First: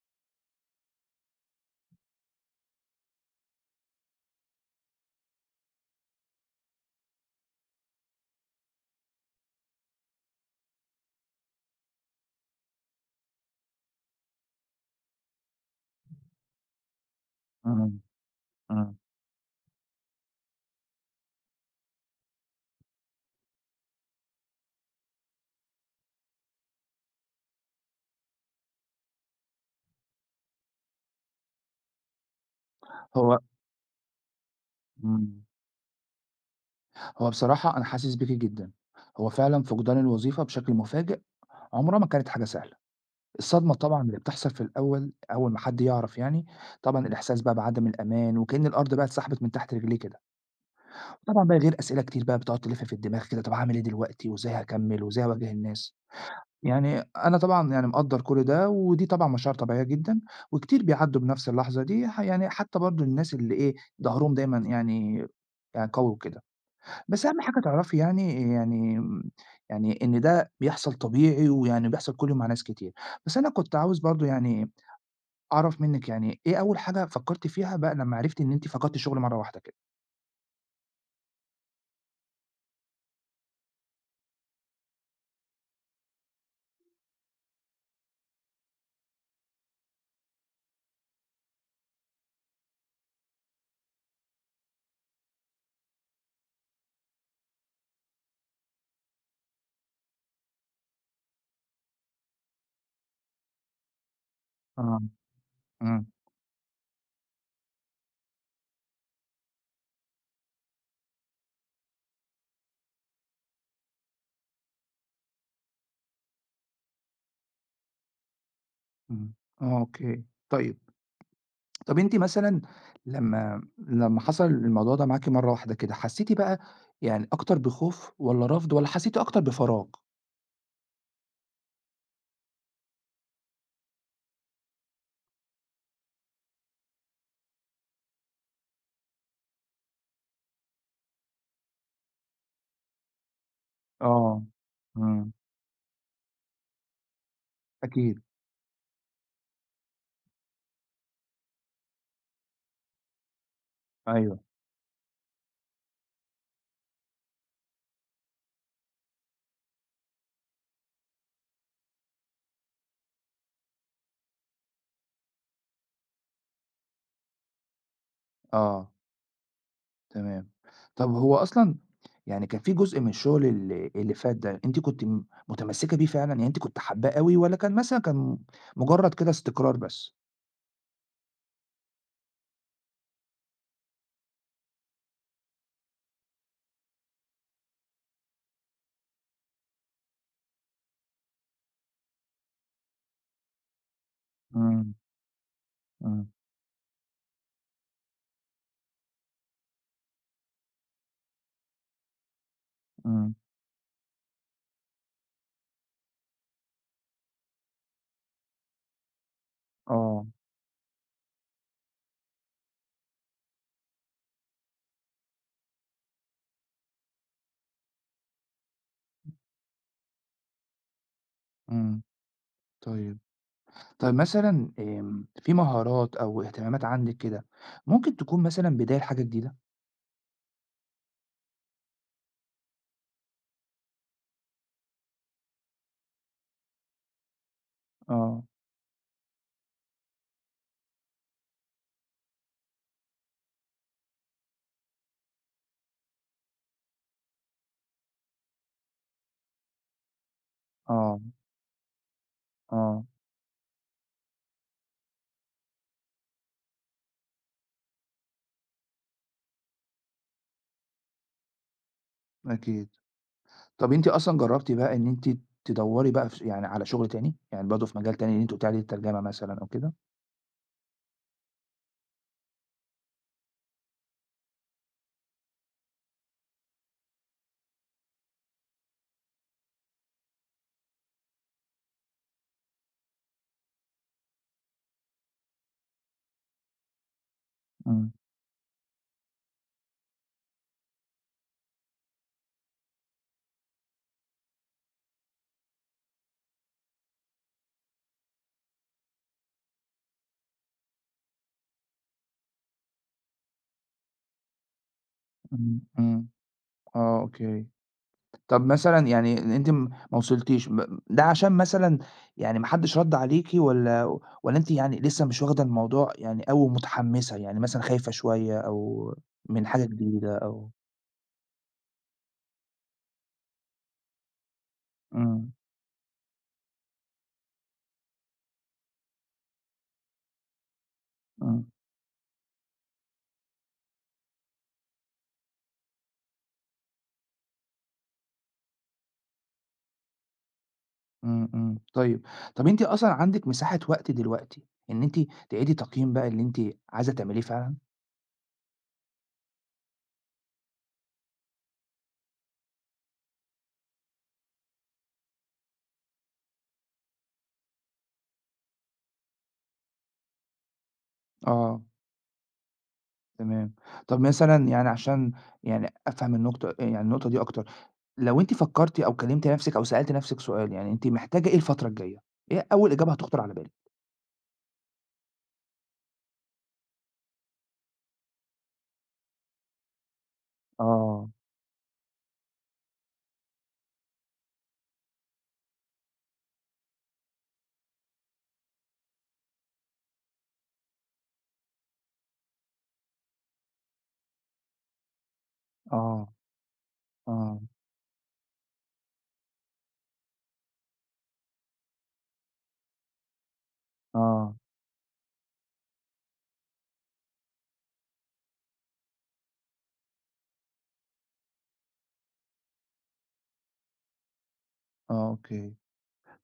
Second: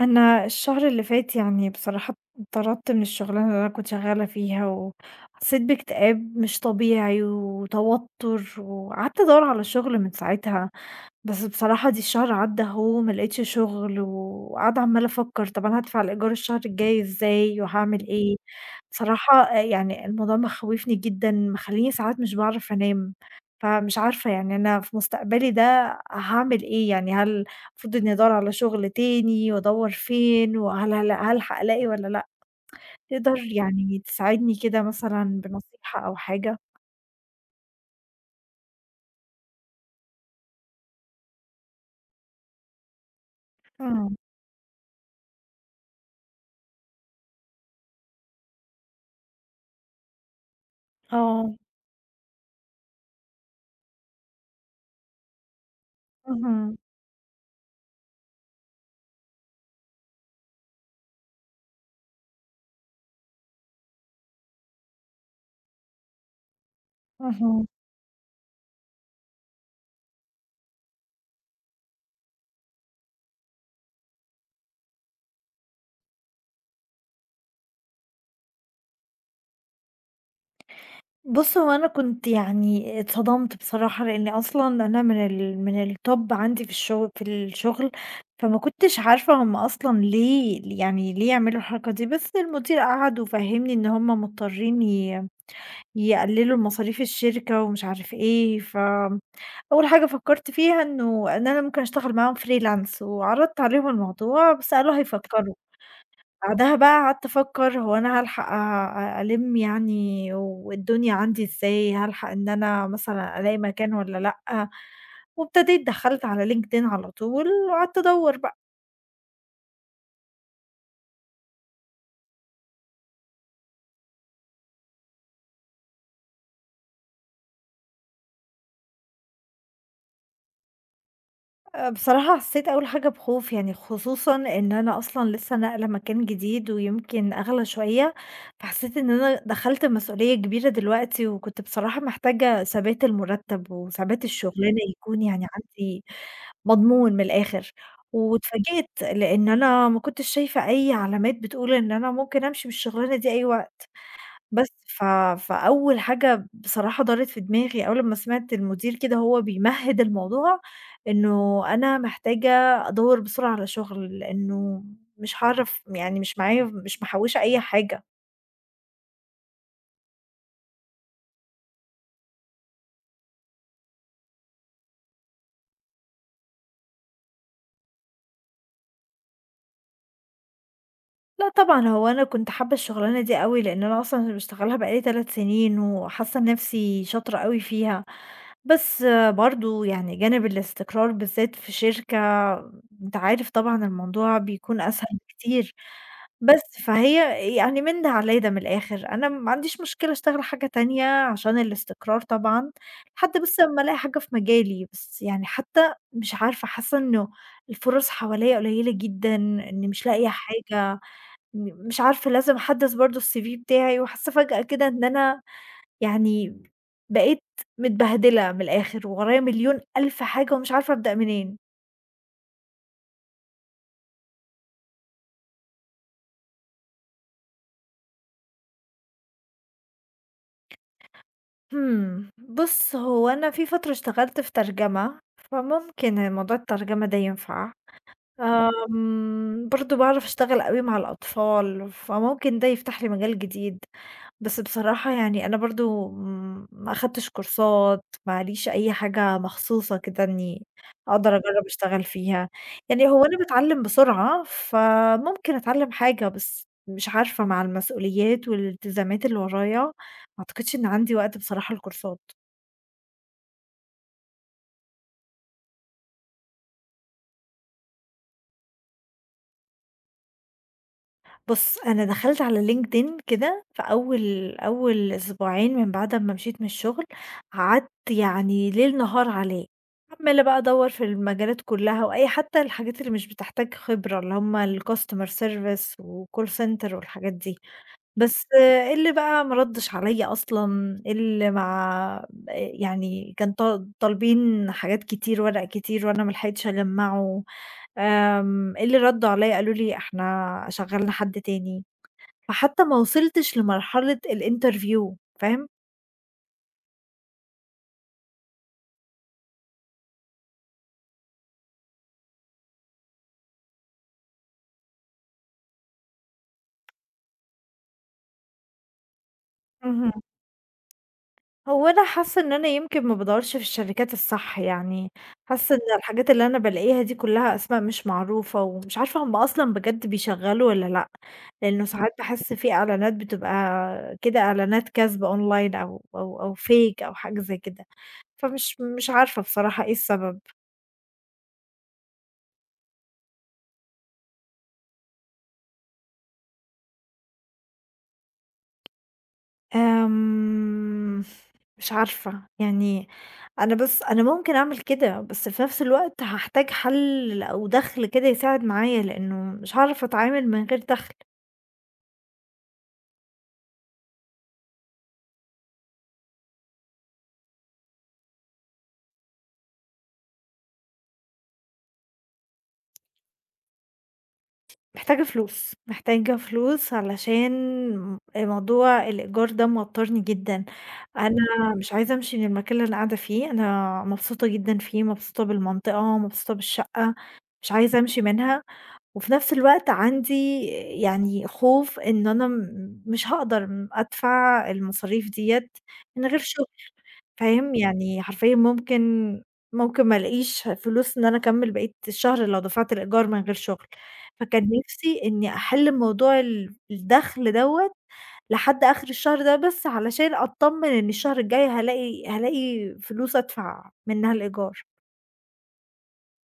انا الشهر اللي فات يعني بصراحة اتطردت من الشغلانة اللي انا كنت شغالة فيها، وحسيت باكتئاب مش طبيعي وتوتر، وقعدت ادور على شغل من ساعتها. بس بصراحة دي الشهر عدى اهو ما لقيتش شغل، وقاعدة عمالة افكر طب انا هدفع الايجار الشهر الجاي ازاي إمم، وهعمل ايه؟ إمم. بصراحة آه، يعني الموضوع مخوفني جدا، مخليني ساعات مش بعرف انام. فمش عارفة يعني انا في مستقبلي ده هعمل ايه، يعني هل المفروض إنّي أدوّر على شغل تاني وأدوّر فين، وهل هل هالحق ألاقي والّا لأ؟ تقدر هو يعني تساعدني كده مثلًا إمم. بنصيحة أو حاجة؟ هو بصراحة أنا حاسس بيكِ جدًا. هو فعلًا فقدان الوظيفة بشكل مفاجئ عمرها ما كانت حاجة سهلة. الصدمة طبعًا إمم. اللي بتحصل في الأول، أول ما حد يعرف يعني. طبعًا الإحساس بقى بعدم الأمان وكأن الأرض بقى اتسحبت من تحت رجليه كده. طبعًا آه. بقى غير أسئلة كتير بقى بتقعد تلِف في الدماغ كده، طب هاعمل إيه دلوقتي وإزاي هاكمّل وإزاي هاواجه الناس؟ اهم. يعني أنا طبعًا يعني مقدّر كل ده، ودي طبعًا مشاعر طبيعية جدًا وكتير بيعدّوا بنفس اللحظة دي، يعني حتى برضه الناس اللي إيه، ضهرهم دايمًا يعني يعني قوي وكده. بس أهم حاجة اهم. تعرفي يعني يعني م يعني إن ده بيحصل طبيعي، ويعني بيحصل كل يوم مع ناس كتير. بس أنا كنت عاوز برضه يعني أعرف منِّك يعني إيه أول حاجة فكّرتِ فيها بقى لمّا عرفتِ إن أنتِ فقدتِ الشغل مرّة واحدة كده؟ بُص، هو أنا كنت يعني اتصدمت بصراحة، لإنّي أصلًا أنا من ال من الtop عندي في الشغل، فما كنتش عارفة هُم أصلًا ليه، يعني ليه يعملوا الحركة دي. بس المدير قعد وفهّمني إن هُم مضطرين يقللوا مصاريف الشركة ومش عارف إيه. ف أول حاجة فكّرت فيها إنه إن أنا ممكن أشتغل معاهم freelance وعرضت عليهم الموضوع، بس قالوا آه، هيفكّروا. إمم، بعدها بقى قعدت أفكّر، هو أنا هالحق ألِم يعني والدنيا عندي إزاي، هالحق إن أنا مثلًا ألاقي مكان والّا لأ. وابتديت دخّلت على LinkedIn على طول وقعدت أدوّر بقى. إمم، آه، أوكي. طيب، طَب أنتِ مثلًا لمّا حصل الموضوع ده معاكِ مرّة واحدة كده، حسّيتِ بقى يعني أكتر بخوف والّا رفض والّا حسّيتِ أكتر بفراغ؟ بصراحة حسّيت أول حاجة بخوف، يعني خصوصًا إن أنا أصلًا لسه ناقلة مكان جديد ويمكن أغلى شوية، فحسّيت إن أنا دخلت مسؤولية كبيرة دلوقتي، وكنت بصراحة محتاجة ثبات المُرتّب وثبات آه، الشُغلانة يكون إمم، يعني عندي مضمون من الآخر. أكيد، واتفاجئت لإن أنا ما كنتش شايفة أي علامات بتقول إن أنا ممكن أمشي من الشُغلانة دي أي وقت. أيوه، بس فأول حاجة بصراحة دارت في دماغي أول أمّا سمعت المدير كده وهو بيمهِّد الموضوع، إنه أنا محتاجة أدوّر بسرعة على شغل، لإنه مش هاعرف يعني، مش معايا، مش محوّشة أي حاجة. آه. تمام. طب هو أصلًا يعني كان في جزء من الشغل اللي فات ده، أنتِ كنتِ متمسّكة بيه فعلًا، يعني أنتِ كنتِ حاباه أوي والّا كان مثلًا كان مجرّد كده استقرار بس؟ لأ طبعًا، هو أنا كنت حابة الشغلانة دي أوي، لإن أنا أصلًا باشتغلها بقى لي 3 سنين وحاسة نَفْسي شاطرة أوي فيها. بس برضه يعني جانب الاستقرار بالذات في شركة أنت عارف طبعًا الموضوع بيكون إمم، أسهل بكتير. إمم، بس، فهي يعني من ده على ده من الآخر، أنا ما عنديش مشكلة أشتغل حاجة تانية عشان الاستقرار طبعًا، إمم، لحد بس أمّا ألاقي حاجة في مجالي. بس يعني حتى مش عارفة، حاسة إنه الفرص حواليّا قليلة جدًا، إني مش آه، لاقية حاجة. مش عارفة لازم أحدّث برضه الCV بتاعي، وحاسة فجأة كده إن أنا يعني بقيت متبهدلة من الآخر، وورايا مليون ألف حاجة ومش عارفة أبدأ منين. إمم، طيب. طيب مثلًا آمم، في مهارات أو اهتمامات عندِك كده، ممكن تكون مثلًا بداية لحاجة جديدة؟ بُص، هو أنا في فترة اشتغلت في ترجمة، فممكن موضوع الترجمة ده ينفع. آه، برضه باعرف أشتغل أوي مع الأطفال، فممكن ده يفتح لي مجال جديد. بس بصراحة يعني أنا برضه ما أخدتش كورسات، ما ليش أي حاجة مخصوصة كده إني آه، أقدر أجرّب أشتغل فيها. آه، يعني هو أنا باتعلّم بسرعة، فممكن أتعلّم حاجة، بس مش عارفة مع المسؤوليات والالتزامات اللي ورايا، ما أعتقدش إن عندي وقت بصراحة لكورسات. أكيد. طب أنتِ أصلًا جرّبتِ بقى إن أنتِ تدوّري بقى في يعني على شغل تاني؟ يعني برضه في مجال تاني اللي أنتِ قُلتِ عليه الترجمة مثلًا أو كده؟ بُص، أنا دخلت على LinkedIn كده في أول أسبوعين من بعد أمّا مشيت من الشغل، قعدت يعني ليل نهار عليه، عمّالة بقى أدوّر في المجالات كلّها وأي حتى الحاجات اللي مش بتحتاج خبرة، اللي هم الcustomer service وcall center والحاجات دي. إمم. بس إيه اللي بقى ما ردش عليَّ أصلًا، اللي ما يعني كان طالبين حاجات كتير، ورق كتير وأنا ما لحقتش أجمّعه. إيه اللي ردوا عليَّ قالوا لي إحنا شغّلنا حد تاني، فحتى ما وصلتش لمرحلة الinterview. فاهم؟ إمم، إمم، آه، أوكي. طَب مثلًا يعني أنتِ ما وصلتيش ده عشان مثلًا يعني ما حدش رَد عليكِ والّا أنتِ يعني لسه مش واخدة الموضوع يعني أوي ومتحمّسة، يعني مثلًا خايفة شوية أو من حاجة اهم. جديدة أو هو أنا حاسة إن أنا يمكن ما بادوّرش في الشركات الصح، يعني إمم، حاسة إن الحاجات اللي أنا بالاقيها دي كلّها أسماء مش معروفة، ومش عارفة هُم أصلًا بجد بيشغّلوا والّا لأ، إمم، لإنه ساعات باحس في إعلانات بتبقى كده إعلانات كاذبة online أو fake أو حاجة زي كده، فمش مش عارفة بصراحة إيه السبب. إمم، إمم، طيب. طَب أنتِ أصلًا عندِك مساحة وقت دلوقتي إن أنتِ تعيدي تقييم بقى اللي أنتِ عايزة تعمليه فعلًا؟ آمم، مش عارفة، يعني أنا بس أنا ممكن أعمل كده، بس في نفس الوقت هاحتاج حل أو دخل كده يساعد معايا، لإنه مش هاعرف أتعامل من غير دخل. آه، تمام. طَب مثلًا يعني عشان يعني أفهم النقطة يعني النقطة دي أكتر. لو أنتِ فكّرتِ أو كلّمتِ نَفْسِك أو سألتِ نَفْسِك سؤال، يعني أنتِ محتاجة إيه الفترة الجاية؟ إيه أول إجابة هتخطُر على بالِك؟ محتاجة فلوس، محتاجة فلوس علشان موضوع الإيجار ده موتّرني جدًا. آه، أنا مش عايزة أمشي من المكان اللي أنا قاعدة فيه، أنا مبسوطة جدًا فيه، مبسوطة بالمنطقة، مبسوطة بالشقة، مش عايزة أمشي منها. وفي نفس الوقت عندي يعني خوف إن أنا مش هاقدر أدفع المصاريف ديّة من آه، غير شغل. آه، فاهم، يعني حرفيًا ممكن ما الاقيش فلوس إن أنا أكمّل بقية الشهر لو دفعت الإيجار من غير شغل. آه، فكان نِفْسي إني أحِل موضوع الدخْل دوّة لحد آخر الشهر ده بس علشان أتطمّن إن الشهر الجاي هالاقي فلوس أدفع منها الإيجار. آه، أوكي.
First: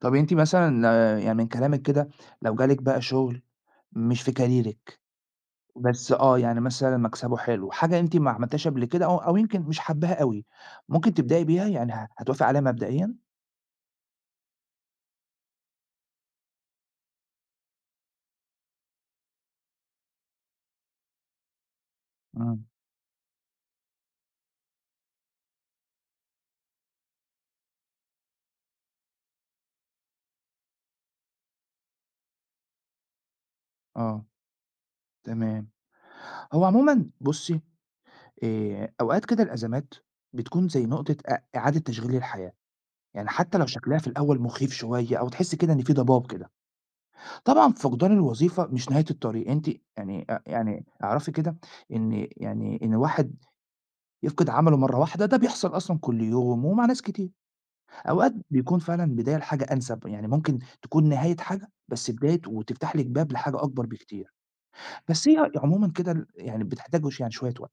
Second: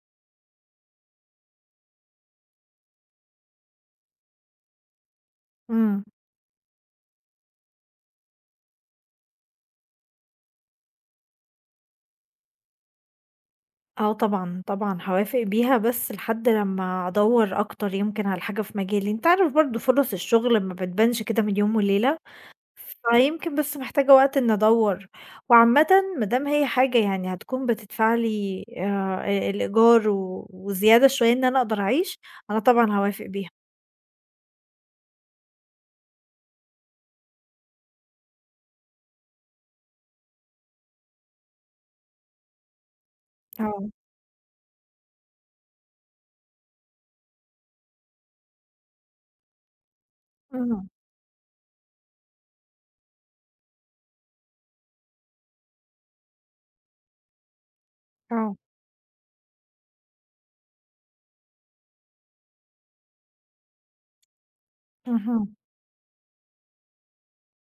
طَب أنتِ مثلًا آه، يعني من كلامِك كده لو جالِك بقى شُغل مش في كاريرِك، إمم. بس آه، يعني مثلًا مكسبه حلو، حاجة أنتِ ما عملتيهاش قبل كده أو أو يمكن مش حابّاها أوي، ممكن تبدئي بيها؟ يعني هتوافقي عليها مبدئيًا؟ آه طبعًا، طبعًا هاوافق بيها بس لحد لمّا أدوّر أكتر يمكن على حاجة في مجالي، أنت عارف برضه فُرَص الشغل ما بتبانش كده من يوم وليلة. إمم، فيمكن بس محتاجة وقت إني أدوّر، وعامةً ما دام هي حاجة يعني هتكون بتدفع لي الإيجار وزيادة شوية إن أنا أقدر أعيش، أنا طبعًا هاوافق بيها. آه، تمام. هو عمومًا بُصّي، أوقات كده الأزمات بتكون زي نقطة إعادة تشغيل للحياة. يعني حتى لو آه. شكلها في الأول مخيف شوية أو تحسّي كده إن في ضباب كده. طبعًا فقدان الوظيفة مش نهاية الطريق، أنتِ يعني يعني اهم. اعرفي كده إن يعني إن الواحد يفقد عمله مرّة واحدة ده بيحصل أصلًا كل يوم ومع ناس كتير. أوقات آه. بيكون فعلًا بداية لحاجة أنسب، يعني ممكن تكون نهاية حاجة بس بداية وتفتح لِك باب لحاجة أكبر بكتير. بس هي اهم. عمومًا كده يعني بتحتاج يعني شوية وقت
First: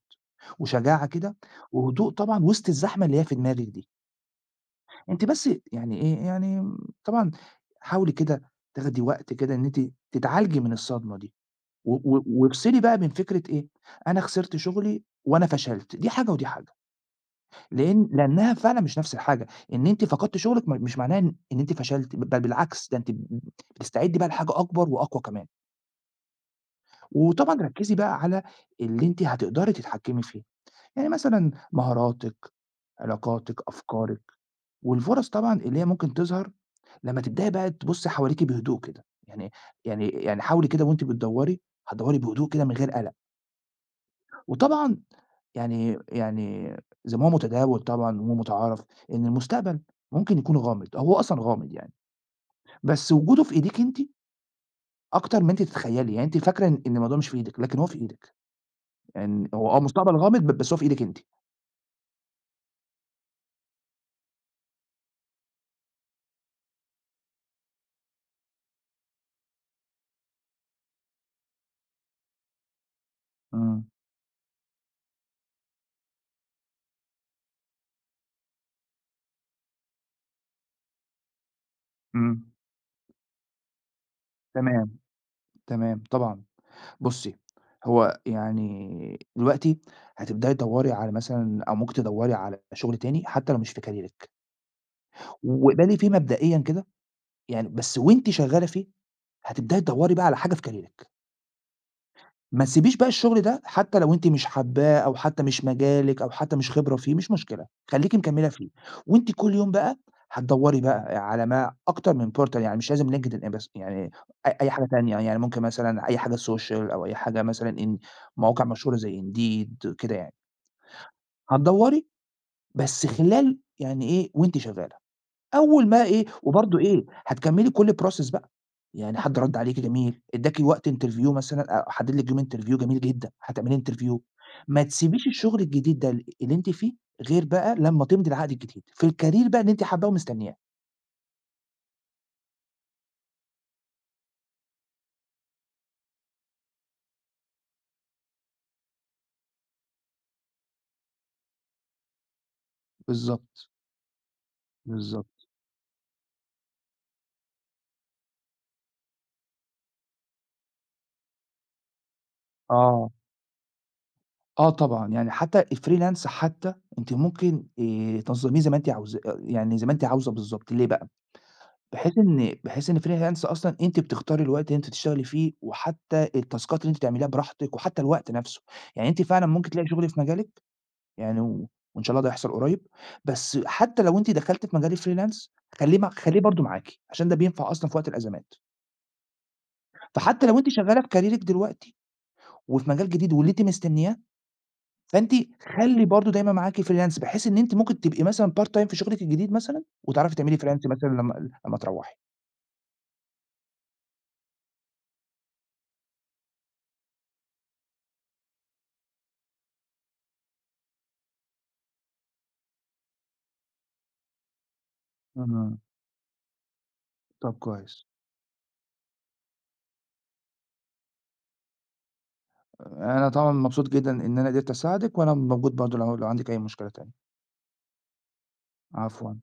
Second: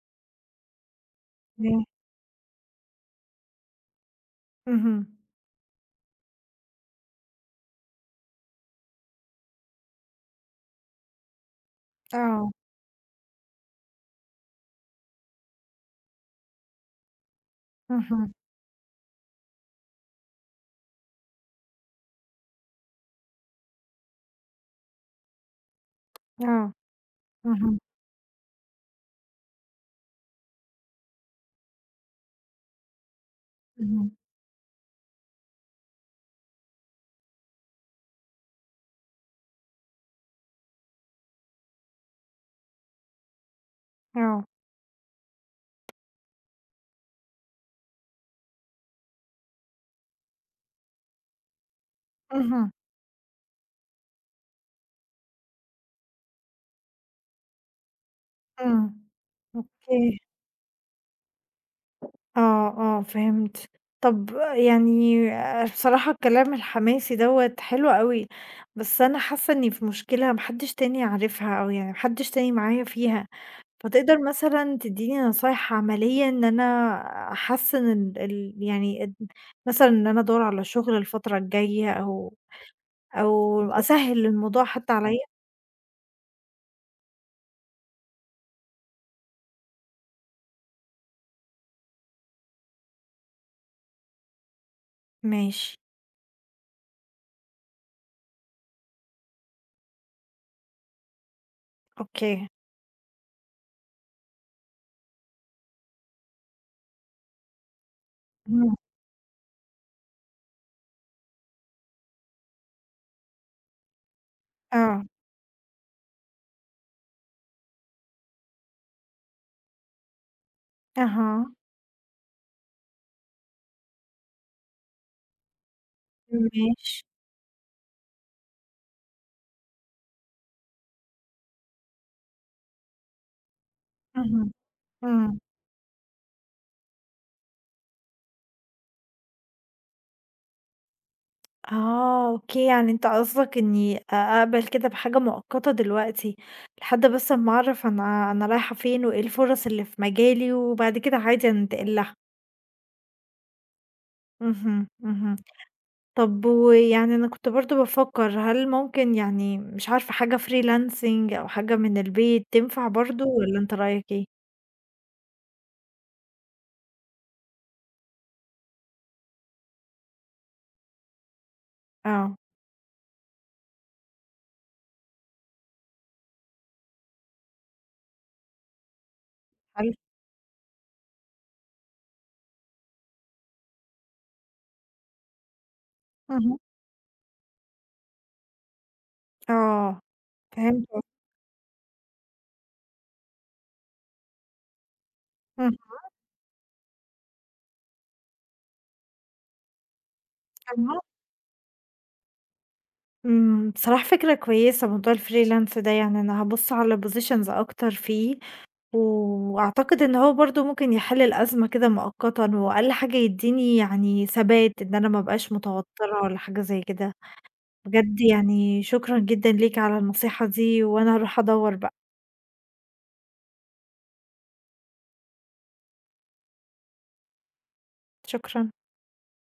وشجاعة كده إمم. وهدوء طبعًا وسط الزحمة اللي هي في دماغِك دي. اهم. أنتِ بس يعني إيه، يعني طبعًا حاولي كده تاخدي وقت كده إن أنتِ تتعالجي من الصدمة دي، و و آه. وافصلي بقى من فكرة إيه، أنا خسرت شغلي وأنا فشلت، دي حاجة ودي حاجة، اهم. لإنها فعلًا مش نفس الحاجة، إن أنتِ فقدتِ شغلِك مش معناه إن أنتِ فشلتِ، بل بالعكس ده أنتِ بتستعدي بقى لحاجة أكبر وأقوى كمان، آه. وطبعًا اهم. ركّزي بقى على اللي أنتِ هتقدري تتحكمي فيه، يعني مثلًا مهاراتِك، علاقاتِك، اهم. أفكارِك، والفُرَص طبعًا اللي هي ممكن تظهر لمّا تبدئي بقى تبُصّي حواليكِ بهدوء كده، يعني حاولي كده وأنتِ بتدوّري، هتدوّري بهدوء كده من غير قلق، آه. وطبعًا يعني يعني زي ما هو متداول طبعًا ومُتعارف إن المستقبل ممكن يكون غامض، هو أصلًا غامض يعني، اهم. بس وجوده في إيديكِ أنتِ أكتر ما أنتِ تتخيّلي، يعني أنتِ فاكرة إن الموضوع مش في إيدِك، لكن هو في إيدِك، إمم. يعني هو مستقبل أوكي. غامض بس هو في إيدِك أنتِ. آه، آه، فهمت. طب يعني بصراحة الكلام الحماسي دوّة حلو أوي، بس أنا حاسة إني في مشكلة ما حدش تاني عارفها أو يعني ما حدش تاني معايا فيها، إمم، فتقدر مثلًا تدّيني نصايح عملية إن أنا أحسّن ال ال يعني اد مثلًا إن أنا أدوّر على شغل الفترة الجاية أو إمم، أو بالضبط. أسهّل الموضوع تمام، حتى عليَّ؟ تمام، طبعًا. بُصّي، هو يعني دلوقتي هتبدئي تدوّري على مثلًا أو ممكن تدوّري على شغل تاني حتى لو مش في كاريرِك، ماشي. واقبلي فيه مبدئيًا كده يعني بس وأنتِ شغّالة فيه هتبدئي تدوّري بقى على حاجة في كاريرِك. أوكي. ما تسيبيش بقى الشغل ده حتى لو أنتِ مش حابّاه أو حتى مش مجالِك أو حتى مش خبرة فيه، مش مشكلة، خلّيكِ مكمّلة فيه، إمم. وأنتِ كل يوم بقى هتدوّري بقى على ما أكتر من portal يعني مش لازم LinkedIn بس، يعني أي حاجة آه. تانية، يعني ممكن مثلًا أي حاجة social أو أي حاجة مثلًا إن مواقع مشهورة زي Indeed كده يعني، أها. هتدوّري بس خلال يعني إيه وأنتِ شغّالة. أول ما إيه وبرضه ماشي. إيه، هتكمّلي كل الprocess بقى، يعني حد رَد عليكِ جميل، ادّاكِ وقت interview مثلًا حدِّد لِك يوم interview جميل جدًا، هتعملي interview اهم. ما تسيبيش إمم. الشغل الجديد ده اللي أنتِ فيه غير بقى لمّا تمضي العقد الجديد، في الcareer بقى اللي أنتِ حابّاه ومستنياه. آه، أوكي، يعني أنت قصدك إني أقبل كده بحاجة مؤقتة دلوقتي، لحد بس أمّا أعرف أنا رايحة فين وإيه الفرص اللي في مجالي، وبعد كده عادي أنتقل لها. بالضبط، اهم. اهم. بالضبط. طب ويعني أنا كنت برضه بافكر، هل ممكن يعني مش عارفة حاجة freelancing أو حاجة من البيت تنفع آه، برضه والّا أنت رأيك إيه؟ آه طبعًا، يعني حتى الfreelance حتى أنتِ ممكن تنظّميه زي ما أنتِ عاوزاه، يعني زي ما أنتِ عاوزة بالضبط، ليه بقى؟ بحيث آه. إن بحيث إن freelance أصلًا أنتِ بتختاري الوقت اللي أنتِ تشتغلي فيه، وحتى التاسكات اللي أنتِ تعمليها براحتك، وحتى الوقت نفسه، يعني أنتِ فعلًا ممكن تلاقي حلو. شغل في مجالِك يعني و وإن شاء الله ده يحصل قريب، بس حتى لو أنتِ دخلتِ في مجال الfreelance خليه اهم. برضه معاكِ، عشان ده بينفع أصلًا في وقت الأزمات، آه، فحتى لو أنتِ فهمت شغالة في قصدك. كاريرِك دلوقتي وفي مجال جديد واللي أنتِ مستنياه، فأنتِ اهم. خلّي برضه دايمًا معاكِ freelance بحيث إن أنتِ ممكن تبقي مثلًا part time في شغلِك الجديد مثلًا، وتعرفي تعملي طب freelance ما مثلًا لمّا تروّحي. بصراحة فكرة كويسة موضوع الfreelance ده، يعني أنا هابُص على positions أكتر فيه، وأعتقد إن هو برضه ممكن يحل الأزمة كده مؤقتًا، وأقل حاجة يدّيني يعني ثبات، إن أنا ما أبقاش إمم، متوترة ولا حاجة زي كده. طب كويس. بجد يعني شكرًا جدًا ليك على النصيحة دي، وأنا هاروح أدوّر بقى. أنا طبعًا مبسوط جدًا إن أنا قدرت أساعدِك، وأنا موجود برضه لو عندِك أي مشكلة تانية. شكرًا. عفوًا.